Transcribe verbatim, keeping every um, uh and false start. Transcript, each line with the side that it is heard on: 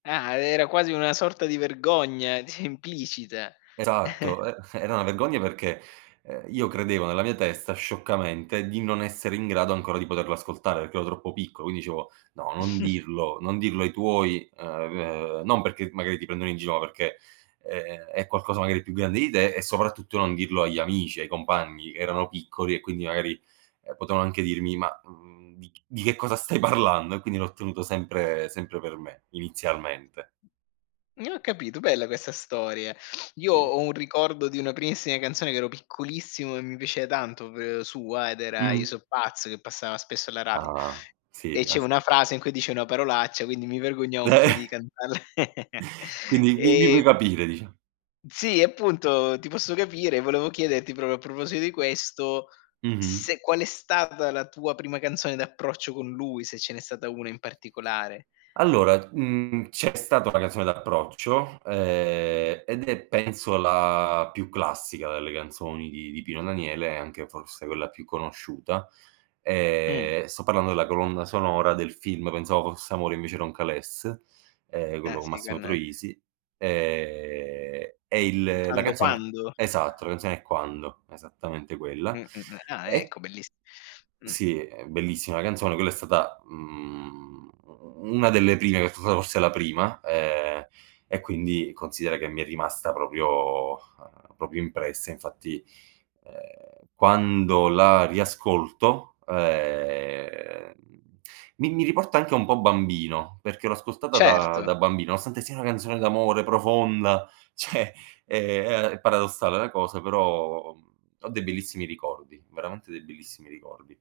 left: Ah, e era quasi una sorta di vergogna, implicita.
right: Esatto, e era una vergogna perché, ehm, io credevo nella mia testa, scioccamente, di non essere in grado ancora di poterlo ascoltare, perché ero troppo piccolo. Quindi dicevo: "No, non dirlo, non dirlo ai tuoi", ehm, ehm, non perché magari ti prendono in gi no, perché, ehm, è qualcosa magari più grande di te e soprattutto non dirlo agli amici, ai compagni, che erano piccoli, e quindi magari, ehm, potevan anche dirmi: "Mah, mhmm, di ch di che cosa stai parlando?" E quindi l'ho tenuto sempre sempre per me, inizialmente.
left: N capito, bella questa storia. Io
right: Sì.
left: ho un ricordo di una primissima canzone, che ero piccolissimo e mi piaceva tanto, v sua, ed era "Je
right: Mh.
left: so' pazz", che passava spesso alla radio,
right: Ah,
left: e
right: si,
left: c'è
right: as
left: una frase in cui dice una parolaccia, quindi mi vergognavo un po' di
right: Beh!
left: canta l
right: Quindi mi mi puoi
left: ehm
right: capire dicia
left: Sì, appunto, ti posso capire, e volevo chiederti, propio a proposito di questo,
right: Mh-mh.
left: se qual è stata la tua prima canzone d'approccio con lui, se ce n'è stata una in particolare.
right: Allora, mhmm, c'è stata una canzone d'approccio, ehm, ed è penso la più classica delle canzoni di di Pino Daniele, e anche forse quella più conosciuta.
left: Mh.
right: Ehm, e sto parlando della colonna sonora del film "Pensavo fosse amore invece era un calesse", ehm,
left: Eh
right: quello con
left: si,
right: Massimo
left: con
right: Troisi. Ehm, e il la
left: Quando,
right: canzone
left: quando?
right: esatto, la canzone è "Quando", esattamente quella.
left: Mh-mh, mh, ah
right: E
left: ecco, belliss mh.
right: Sì, è bellissima canzone, quella è stata, mhmm, u u una delle prime [unintelligible] forse la prima, ehm, e quindi considera che mi è rimasta propio, ehm, propio impressa. Infatti, ehm, quando la riascolto, ehm, mi mi riporta anche un po' bambino, perché l'ho ascoltata da
left: Certo.
right: da bambino, nonostante sia una canzone d'amore, profonda, ceh, ehm, è paradossale la cosa, però, uhm, ho dei bellissimi ricordi, veramente dei bellissimi ricordi.